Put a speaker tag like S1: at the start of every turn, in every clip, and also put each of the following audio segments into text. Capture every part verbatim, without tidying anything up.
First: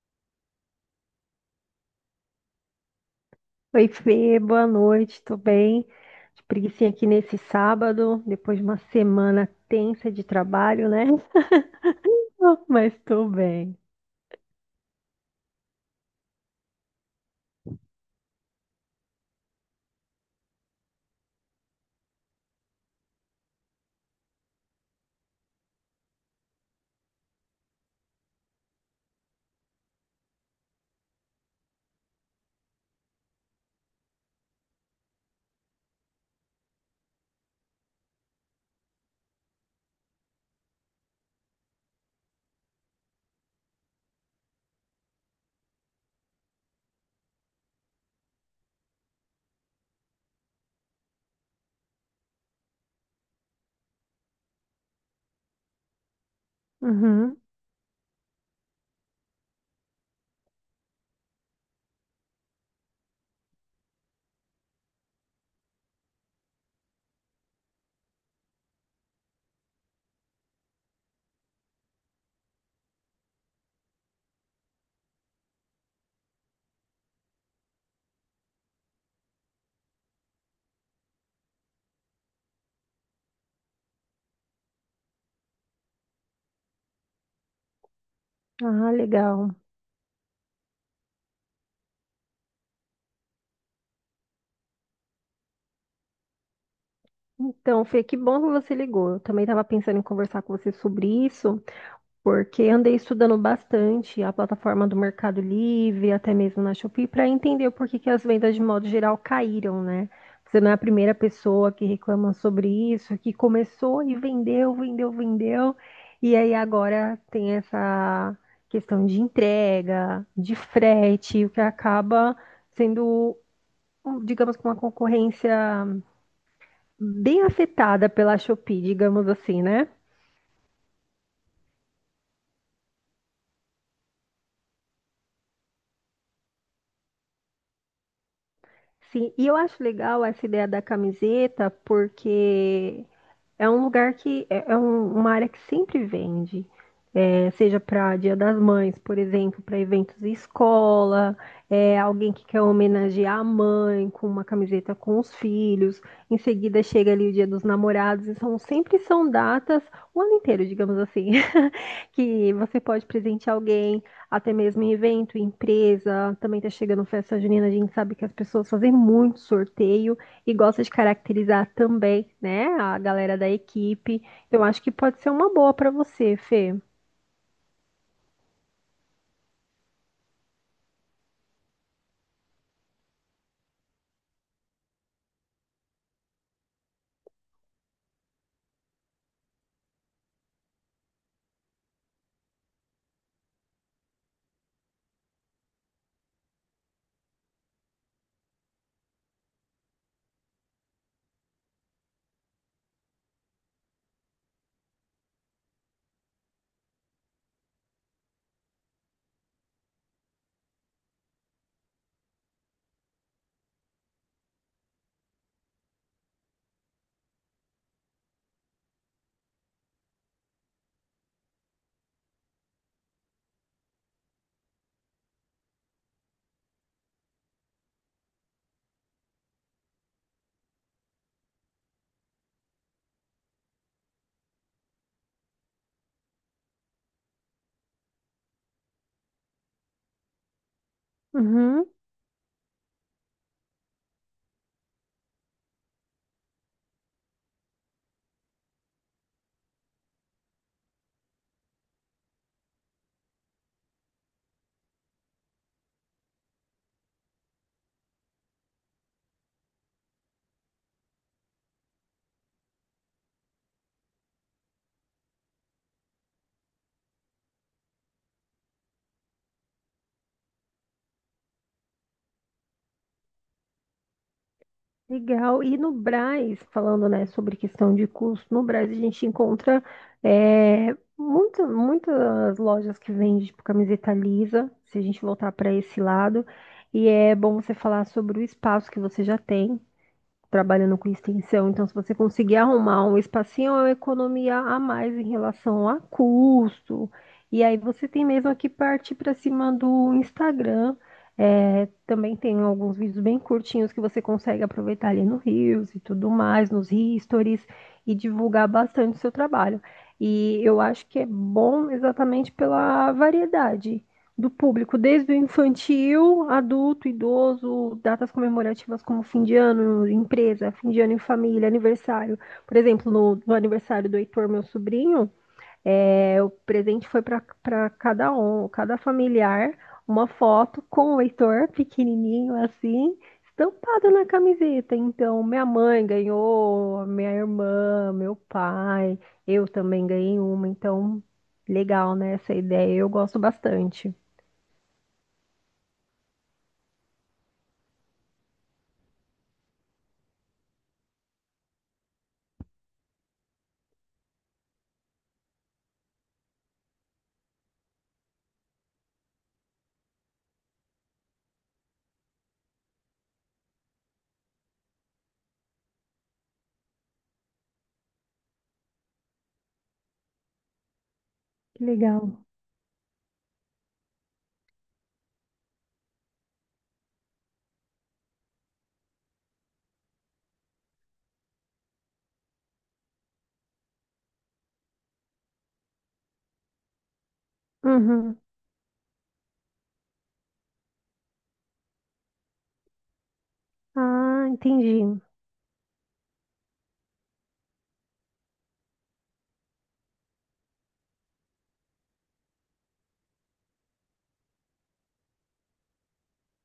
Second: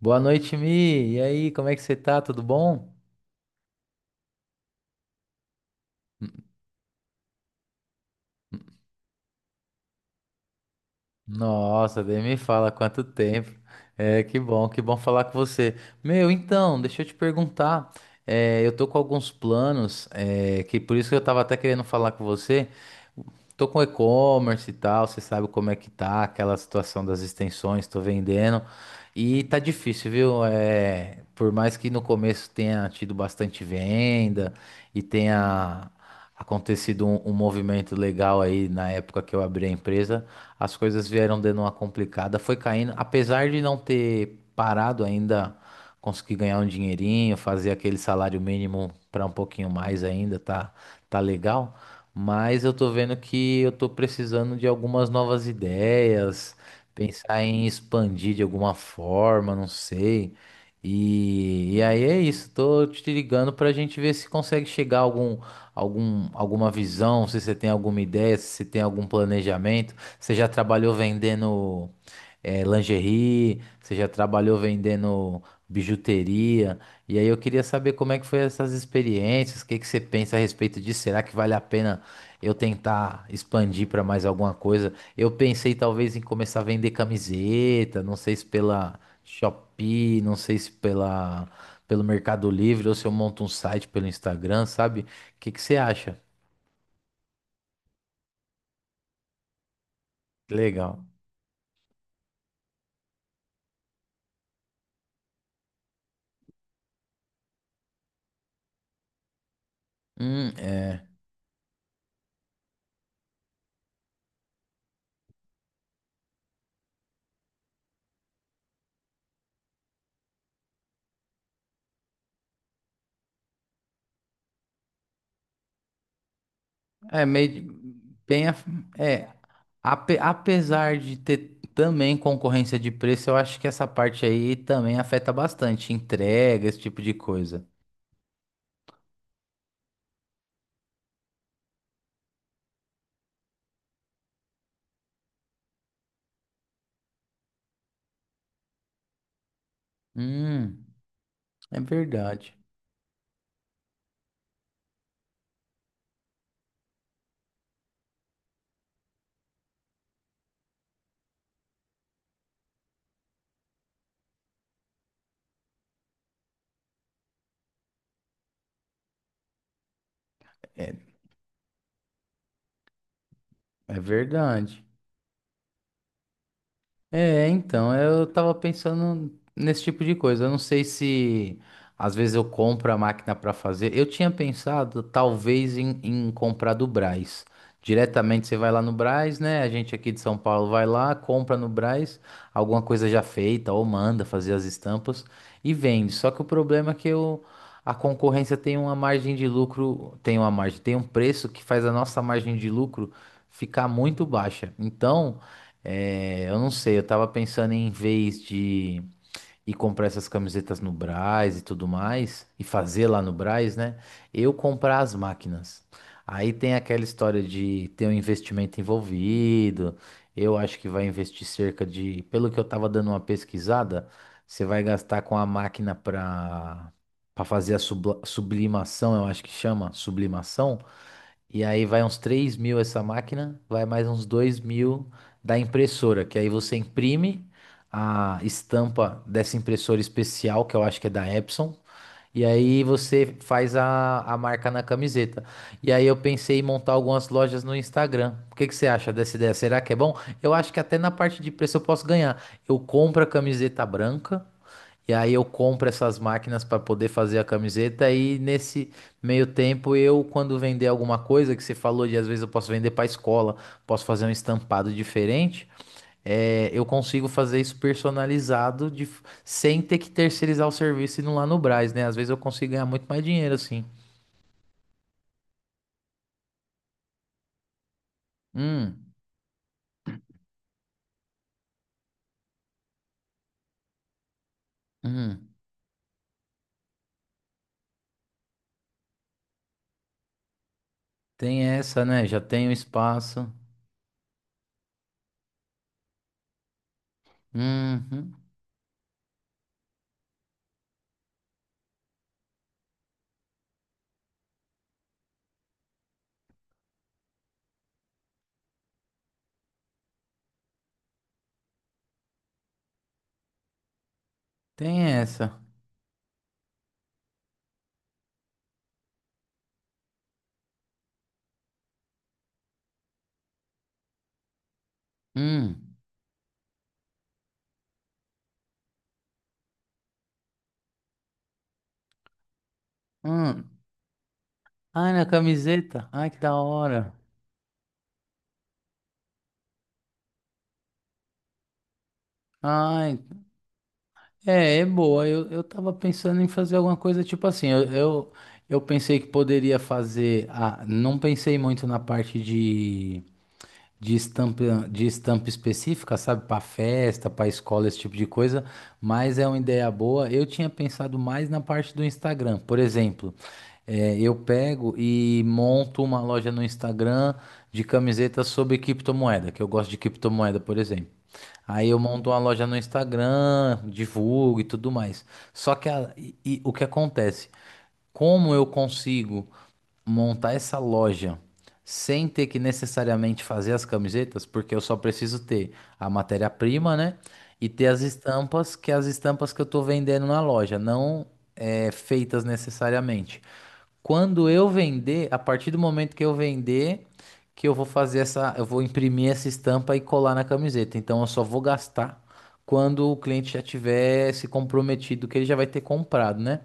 S1: Boa noite, Mi. E aí, como é que você tá? Tudo bom?
S2: Oi, Fê, boa noite, tô bem. De preguicinha aqui nesse sábado, depois de uma semana tensa de trabalho, né?
S1: Nossa, nem me fala
S2: Mas
S1: quanto
S2: tô
S1: tempo.
S2: bem.
S1: É, que bom, que bom falar com você. Meu, então, deixa eu te perguntar. É, eu tô com alguns planos, é, que por isso que eu tava até querendo falar com você. Tô com e-commerce e tal, você sabe como é que tá aquela situação das extensões, tô vendendo. E tá difícil, viu? É, por mais que no começo tenha tido bastante venda e tenha acontecido um, um movimento legal aí na época que eu abri a empresa, as coisas vieram dando uma complicada, foi caindo, apesar de não ter parado ainda, consegui ganhar um dinheirinho, fazer aquele salário mínimo para um pouquinho mais ainda, tá, tá legal. Mas eu tô vendo que eu tô precisando de algumas novas ideias,
S2: Uhum.
S1: pensar em expandir de alguma forma, não sei. E, e aí é isso, tô te ligando pra gente ver se consegue chegar a algum, algum, alguma visão, se você tem alguma ideia, se você tem algum planejamento. Você já trabalhou vendendo eh, lingerie, você já trabalhou vendendo bijuteria, e aí eu queria saber como é que foi essas experiências, o que que você pensa a respeito disso? Será que vale a pena eu tentar expandir para mais alguma coisa? Eu pensei talvez em começar a vender camiseta, não sei se
S2: Ah,
S1: pela
S2: legal.
S1: Shopee, não sei se pela, pelo Mercado Livre, ou se eu monto um site pelo Instagram, sabe? O que que você acha?
S2: Então, Fê, que bom que você ligou. Eu também estava pensando em conversar com você
S1: Legal.
S2: sobre isso, porque andei estudando bastante a plataforma do Mercado Livre, até mesmo na Shopee, para entender por que que as vendas de modo geral caíram, né?
S1: Hum,
S2: Você não é a
S1: é.
S2: primeira pessoa que reclama sobre isso, que começou e vendeu, vendeu, vendeu, e aí agora tem essa questão de entrega, de frete, o que acaba sendo um, digamos, que uma concorrência
S1: É
S2: bem
S1: meio
S2: afetada pela
S1: bem a-
S2: Shopee, digamos
S1: é
S2: assim, né?
S1: ape- Apesar de ter também concorrência de preço, eu acho que essa parte aí também afeta bastante entrega, esse tipo de coisa.
S2: Sim, e eu acho legal essa ideia da camiseta, porque é um lugar que é, é um- uma área que sempre vende. É, seja para Dia das Mães, por exemplo, para eventos de
S1: Hum,
S2: escola,
S1: é
S2: é, alguém que
S1: verdade.
S2: quer homenagear a mãe com uma camiseta com os filhos, em seguida chega ali o Dia dos Namorados, e são sempre são datas o ano inteiro, digamos assim, que você pode presentear alguém, até mesmo em evento, em empresa. Também tá chegando festa junina, a gente sabe que as pessoas fazem muito sorteio e gosta de caracterizar também, né, a galera da
S1: É
S2: equipe. Eu acho
S1: verdade.
S2: que pode ser uma boa para você, Fê.
S1: É, então, eu tava pensando nesse tipo de coisa. Eu não sei se às vezes eu compro a máquina para fazer. Eu tinha pensado talvez em, em comprar do Brás. Diretamente você vai lá no Brás, né? A gente aqui de São Paulo vai lá, compra no Brás alguma coisa já feita ou manda fazer as estampas e vende. Só que o problema é que eu, a concorrência tem uma margem de lucro, tem uma margem, tem um preço que faz a nossa margem de lucro ficar muito baixa. Então. É, eu não sei, eu tava pensando em vez de ir comprar essas camisetas no Brás e tudo mais, e fazer lá no Brás, né? Eu comprar as máquinas. Aí tem aquela história de ter um investimento envolvido. Eu acho que vai investir cerca de, pelo que eu tava dando uma pesquisada, você vai gastar com a máquina para para fazer a subla- sublimação, eu acho que chama sublimação. E aí vai uns três mil essa máquina, vai mais uns dois mil da impressora, que aí você imprime a estampa dessa impressora especial, que eu acho que é da Epson,
S2: Uhum.
S1: e aí você faz a, a marca na camiseta. E aí eu pensei em montar algumas lojas no Instagram. O que que você acha dessa ideia? Será que é bom? Eu acho que até na parte de preço eu posso ganhar. Eu compro a camiseta branca. E aí eu compro essas máquinas para poder fazer a camiseta e nesse meio tempo eu, quando vender alguma coisa que você falou de às vezes eu posso vender para escola, posso fazer um estampado diferente, é, eu consigo fazer isso personalizado de f- sem ter que terceirizar o serviço indo lá no Brás, né? Às vezes eu consigo ganhar muito mais dinheiro assim.
S2: Legal. E no Brás, falando, né, sobre questão de custo, no Brás a
S1: Hum,
S2: gente encontra, é, muita- muitas lojas que vendem tipo camiseta lisa, se a gente
S1: hum,
S2: voltar para esse lado. E é bom você falar sobre o espaço que você já tem, trabalhando com
S1: tem
S2: extensão. Então, se
S1: essa,
S2: você
S1: né? Já
S2: conseguir
S1: tem o
S2: arrumar um
S1: espaço.
S2: espacinho, é uma economia a mais em relação a custo. E aí você tem
S1: Uhum,
S2: mesmo que partir para cima do Instagram. É, também tem alguns vídeos bem curtinhos que você consegue aproveitar ali no Reels e tudo mais, nos Stories, e divulgar bastante o seu trabalho. E eu acho que é bom exatamente pela variedade do público,
S1: tem
S2: desde o
S1: essa.
S2: infantil, adulto, idoso, datas comemorativas como fim de ano, empresa, fim de ano em família, aniversário. Por exemplo, no, no aniversário do Heitor, meu sobrinho,
S1: Hum,
S2: é, o presente foi para cada um, cada familiar, uma foto com o Heitor, pequenininho assim,
S1: hum.
S2: estampado na camiseta.
S1: Ai, na
S2: Então, minha mãe
S1: camiseta. Ai, que da
S2: ganhou,
S1: hora.
S2: minha irmã, meu pai, eu também ganhei uma. Então, legal, né, essa ideia. Eu
S1: Ai,
S2: gosto bastante.
S1: é, é boa. Eu, eu tava pensando em fazer alguma coisa tipo assim. Eu, eu, eu pensei que poderia fazer. A, não pensei muito na parte de de estampa, de estampa específica, sabe? Para festa, para escola, esse tipo de coisa, mas é uma ideia boa. Eu tinha pensado mais na parte do Instagram. Por exemplo, eh, eu pego e monto uma loja no Instagram de camisetas sobre criptomoeda, que eu gosto de criptomoeda, por exemplo.
S2: Que
S1: Aí eu
S2: legal.
S1: monto uma loja no Instagram, divulgo e tudo mais. Só que a- e- e o que acontece? Como eu consigo montar essa loja sem ter que necessariamente fazer as camisetas, porque eu só preciso ter a matéria-prima, né? E ter as
S2: Uhum.
S1: estampas, que é as estampas que eu estou vendendo na loja, não é, feitas necessariamente.
S2: Ah,
S1: Quando eu
S2: entendi.
S1: vender, a partir do momento que eu vender, que eu vou fazer essa, eu vou imprimir essa estampa e colar na camiseta. Então eu só vou gastar quando o cliente já tiver se comprometido que ele já vai ter comprado, né?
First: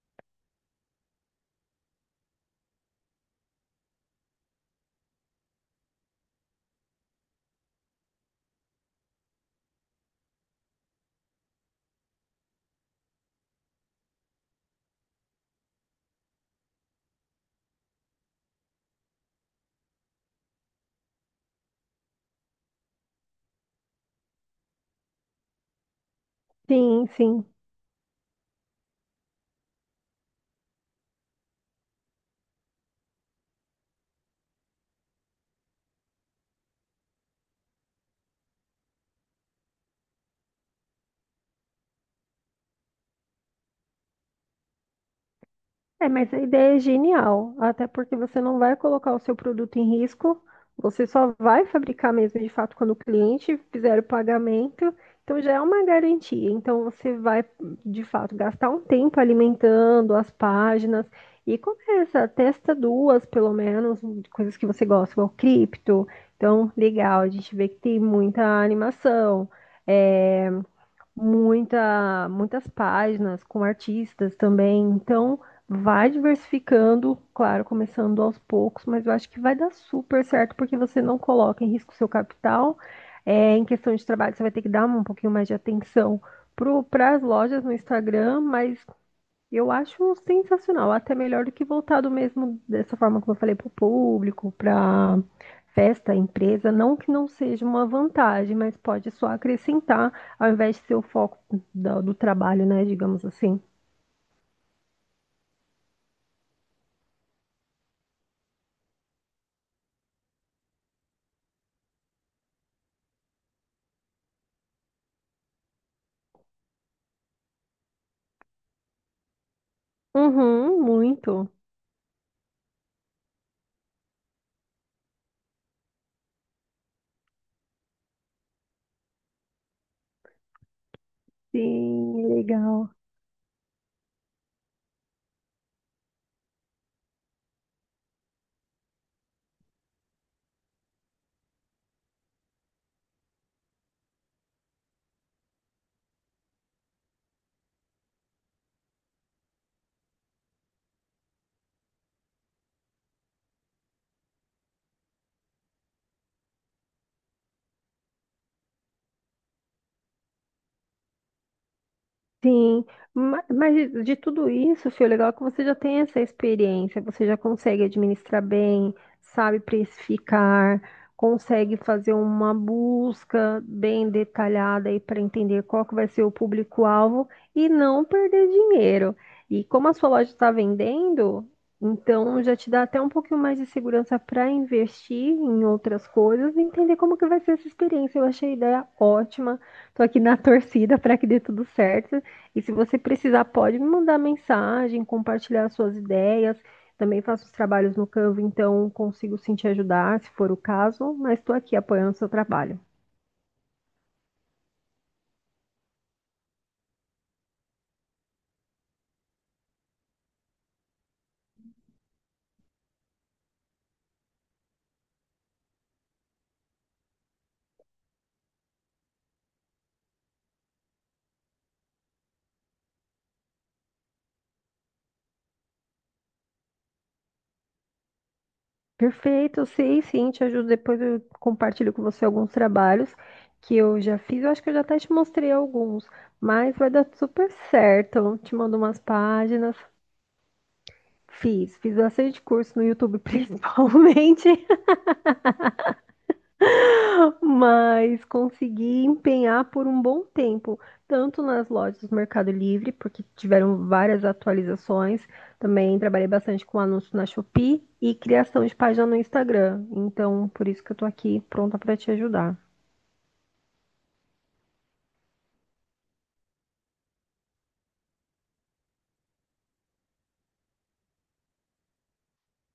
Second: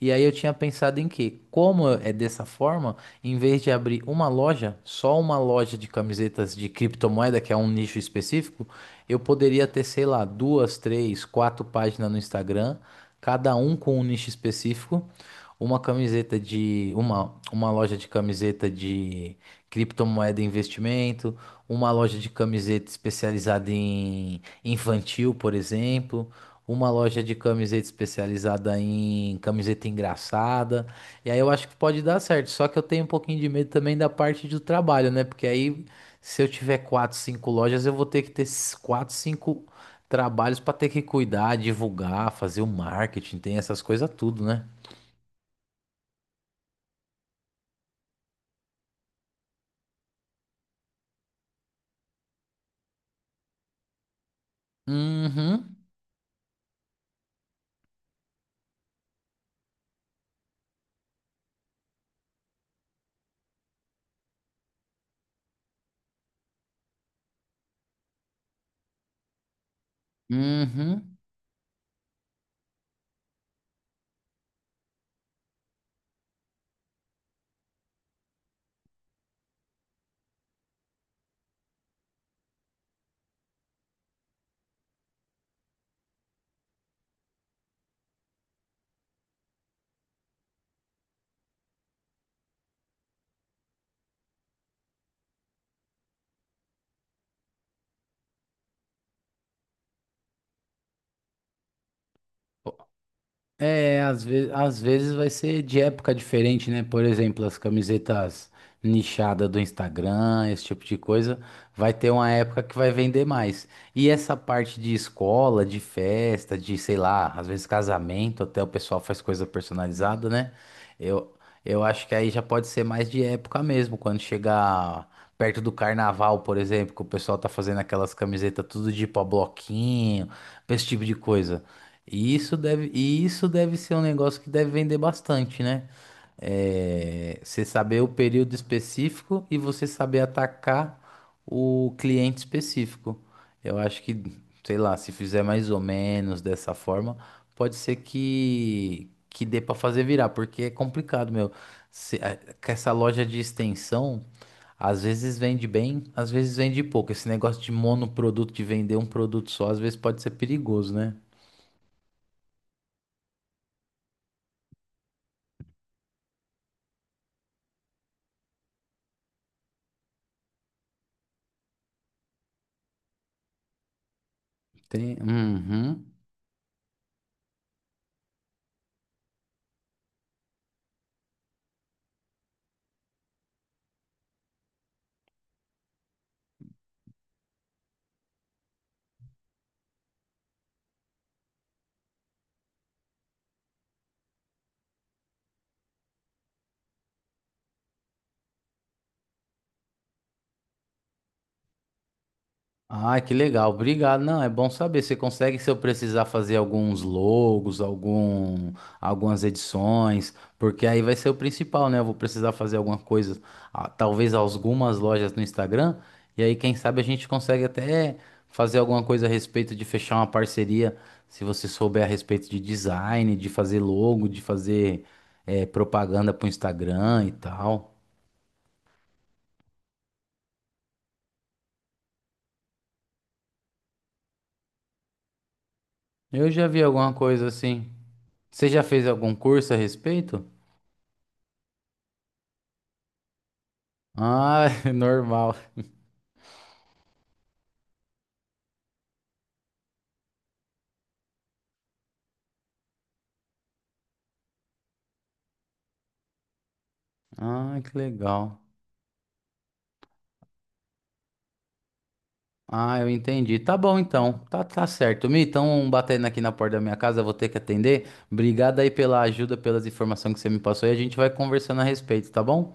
S1: E aí eu tinha pensado em que, como é dessa forma, em vez de abrir uma loja, só uma loja de camisetas de criptomoeda, que é um nicho específico, eu poderia ter, sei lá, duas, três, quatro páginas no Instagram, cada um com um nicho específico, uma camiseta de uma, uma loja de camiseta de criptomoeda e investimento, uma loja de camiseta especializada em infantil, por exemplo, uma
S2: Sim,
S1: loja de
S2: sim.
S1: camiseta especializada em camiseta engraçada. E aí eu acho que pode dar certo, só que eu tenho um pouquinho de medo também da parte do trabalho, né? Porque aí se eu tiver quatro, cinco lojas, eu vou ter que ter esses quatro, cinco trabalhos para ter que cuidar, divulgar, fazer o marketing, tem essas coisas tudo, né?
S2: É, mas a ideia é genial, até porque você não vai colocar o seu produto em risco, você só vai fabricar mesmo de fato quando o cliente fizer o pagamento, então já é
S1: Uhum.
S2: uma garantia. Então você vai de fato gastar um tempo alimentando as páginas e começa, testa duas pelo menos, coisas que você gosta, igual cripto. Então, legal, a gente vê que tem muita animação. É,
S1: Uhum.
S2: muita, muitas páginas com artistas também. Então, vai diversificando, claro, começando aos poucos, mas eu acho que vai dar super certo porque você não coloca em risco o seu capital. É, em questão de trabalho, você vai ter que dar um pouquinho mais de atenção para as lojas no Instagram, mas eu acho sensacional, até melhor do que voltado mesmo dessa forma como eu falei para o público, para festa, empresa, não que não seja uma vantagem, mas pode só acrescentar ao invés de ser o foco do, do trabalho, né, digamos assim.
S1: É, às vezes, às vezes vai ser de época diferente, né? Por exemplo, as camisetas nichadas do Instagram, esse tipo de coisa, vai ter uma época que vai vender mais. E essa parte de escola, de festa, de, sei lá, às vezes casamento, até o pessoal faz coisa personalizada, né?
S2: Uhum,
S1: Eu,
S2: muito.
S1: eu acho que aí já pode ser mais de época mesmo, quando chegar perto do carnaval, por exemplo, que o pessoal tá fazendo aquelas camisetas tudo de pau bloquinho, esse tipo de coisa.
S2: Sim,
S1: E isso deve,
S2: legal.
S1: e isso deve ser um negócio que deve vender bastante, né? É, você saber o período específico e você saber atacar o cliente específico. Eu acho que, sei lá, se fizer mais ou menos dessa forma, pode ser que, que dê para fazer virar, porque é complicado, meu. Se- é, com essa loja de extensão, às vezes vende bem, às vezes vende pouco. Esse negócio de monoproduto, de vender um produto só, às vezes pode ser perigoso, né?
S2: Sim, ma- mas de de tudo isso, filho, o legal é que você já tem essa experiência, você já consegue administrar bem, sabe precificar, consegue fazer uma busca bem detalhada aí
S1: Tem.
S2: para entender qual que
S1: Uhum.
S2: vai ser o público-alvo e não perder dinheiro. E como a sua loja está vendendo, então já te dá até um pouquinho mais de segurança para investir em outras coisas e entender como que vai ser essa experiência. Eu achei a ideia ótima. Tô aqui na torcida para que dê tudo certo. E se você precisar, pode me mandar mensagem, compartilhar suas ideias. Também faço os trabalhos no Canva, então consigo sim te ajudar, se for o caso, mas estou aqui apoiando o seu trabalho.
S1: Ah, que legal. Obrigado. Não, é bom saber. Você consegue, se eu precisar, fazer alguns logos, algum, algumas edições, porque aí vai ser o principal, né? Eu vou precisar fazer alguma coisa, ah, talvez algumas lojas no Instagram, e aí, quem sabe, a gente consegue até fazer alguma coisa a respeito de fechar uma parceria, se você souber a respeito de design, de fazer logo, de fazer, eh, propaganda para o Instagram e tal.
S2: Perfeito, eu sei sim, te ajudo. Depois eu compartilho com você alguns trabalhos que eu já fiz. Eu acho que eu já até te mostrei alguns,
S1: Eu já
S2: mas
S1: vi
S2: vai dar
S1: alguma coisa
S2: super
S1: assim.
S2: certo. Eu te
S1: Você
S2: mando
S1: já
S2: umas
S1: fez algum curso a
S2: páginas.
S1: respeito?
S2: Fiz, fiz bastante curso no YouTube, principalmente.
S1: Ah, normal.
S2: Mas consegui empenhar por um bom tempo, tanto nas lojas do Mercado Livre, porque tiveram várias atualizações. Também trabalhei bastante com anúncio na
S1: Ah,
S2: Shopee
S1: que
S2: e
S1: legal.
S2: criação de página no Instagram. Então, por isso que eu tô aqui pronta para te ajudar.
S1: Ah, eu entendi. Tá bom então. Tá, tá certo. Mi, estão batendo aqui na porta da minha casa, eu vou ter que atender. Obrigado aí pela ajuda, pelas informações que você me passou e a gente vai conversando a respeito, tá bom?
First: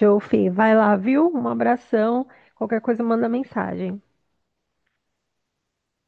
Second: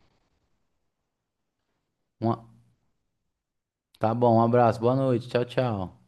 S2: Jofi, vai lá, viu? Um abração.
S1: Um
S2: Qualquer coisa, manda mensagem.
S1: tá bom, um abraço, boa noite, tchau, tchau.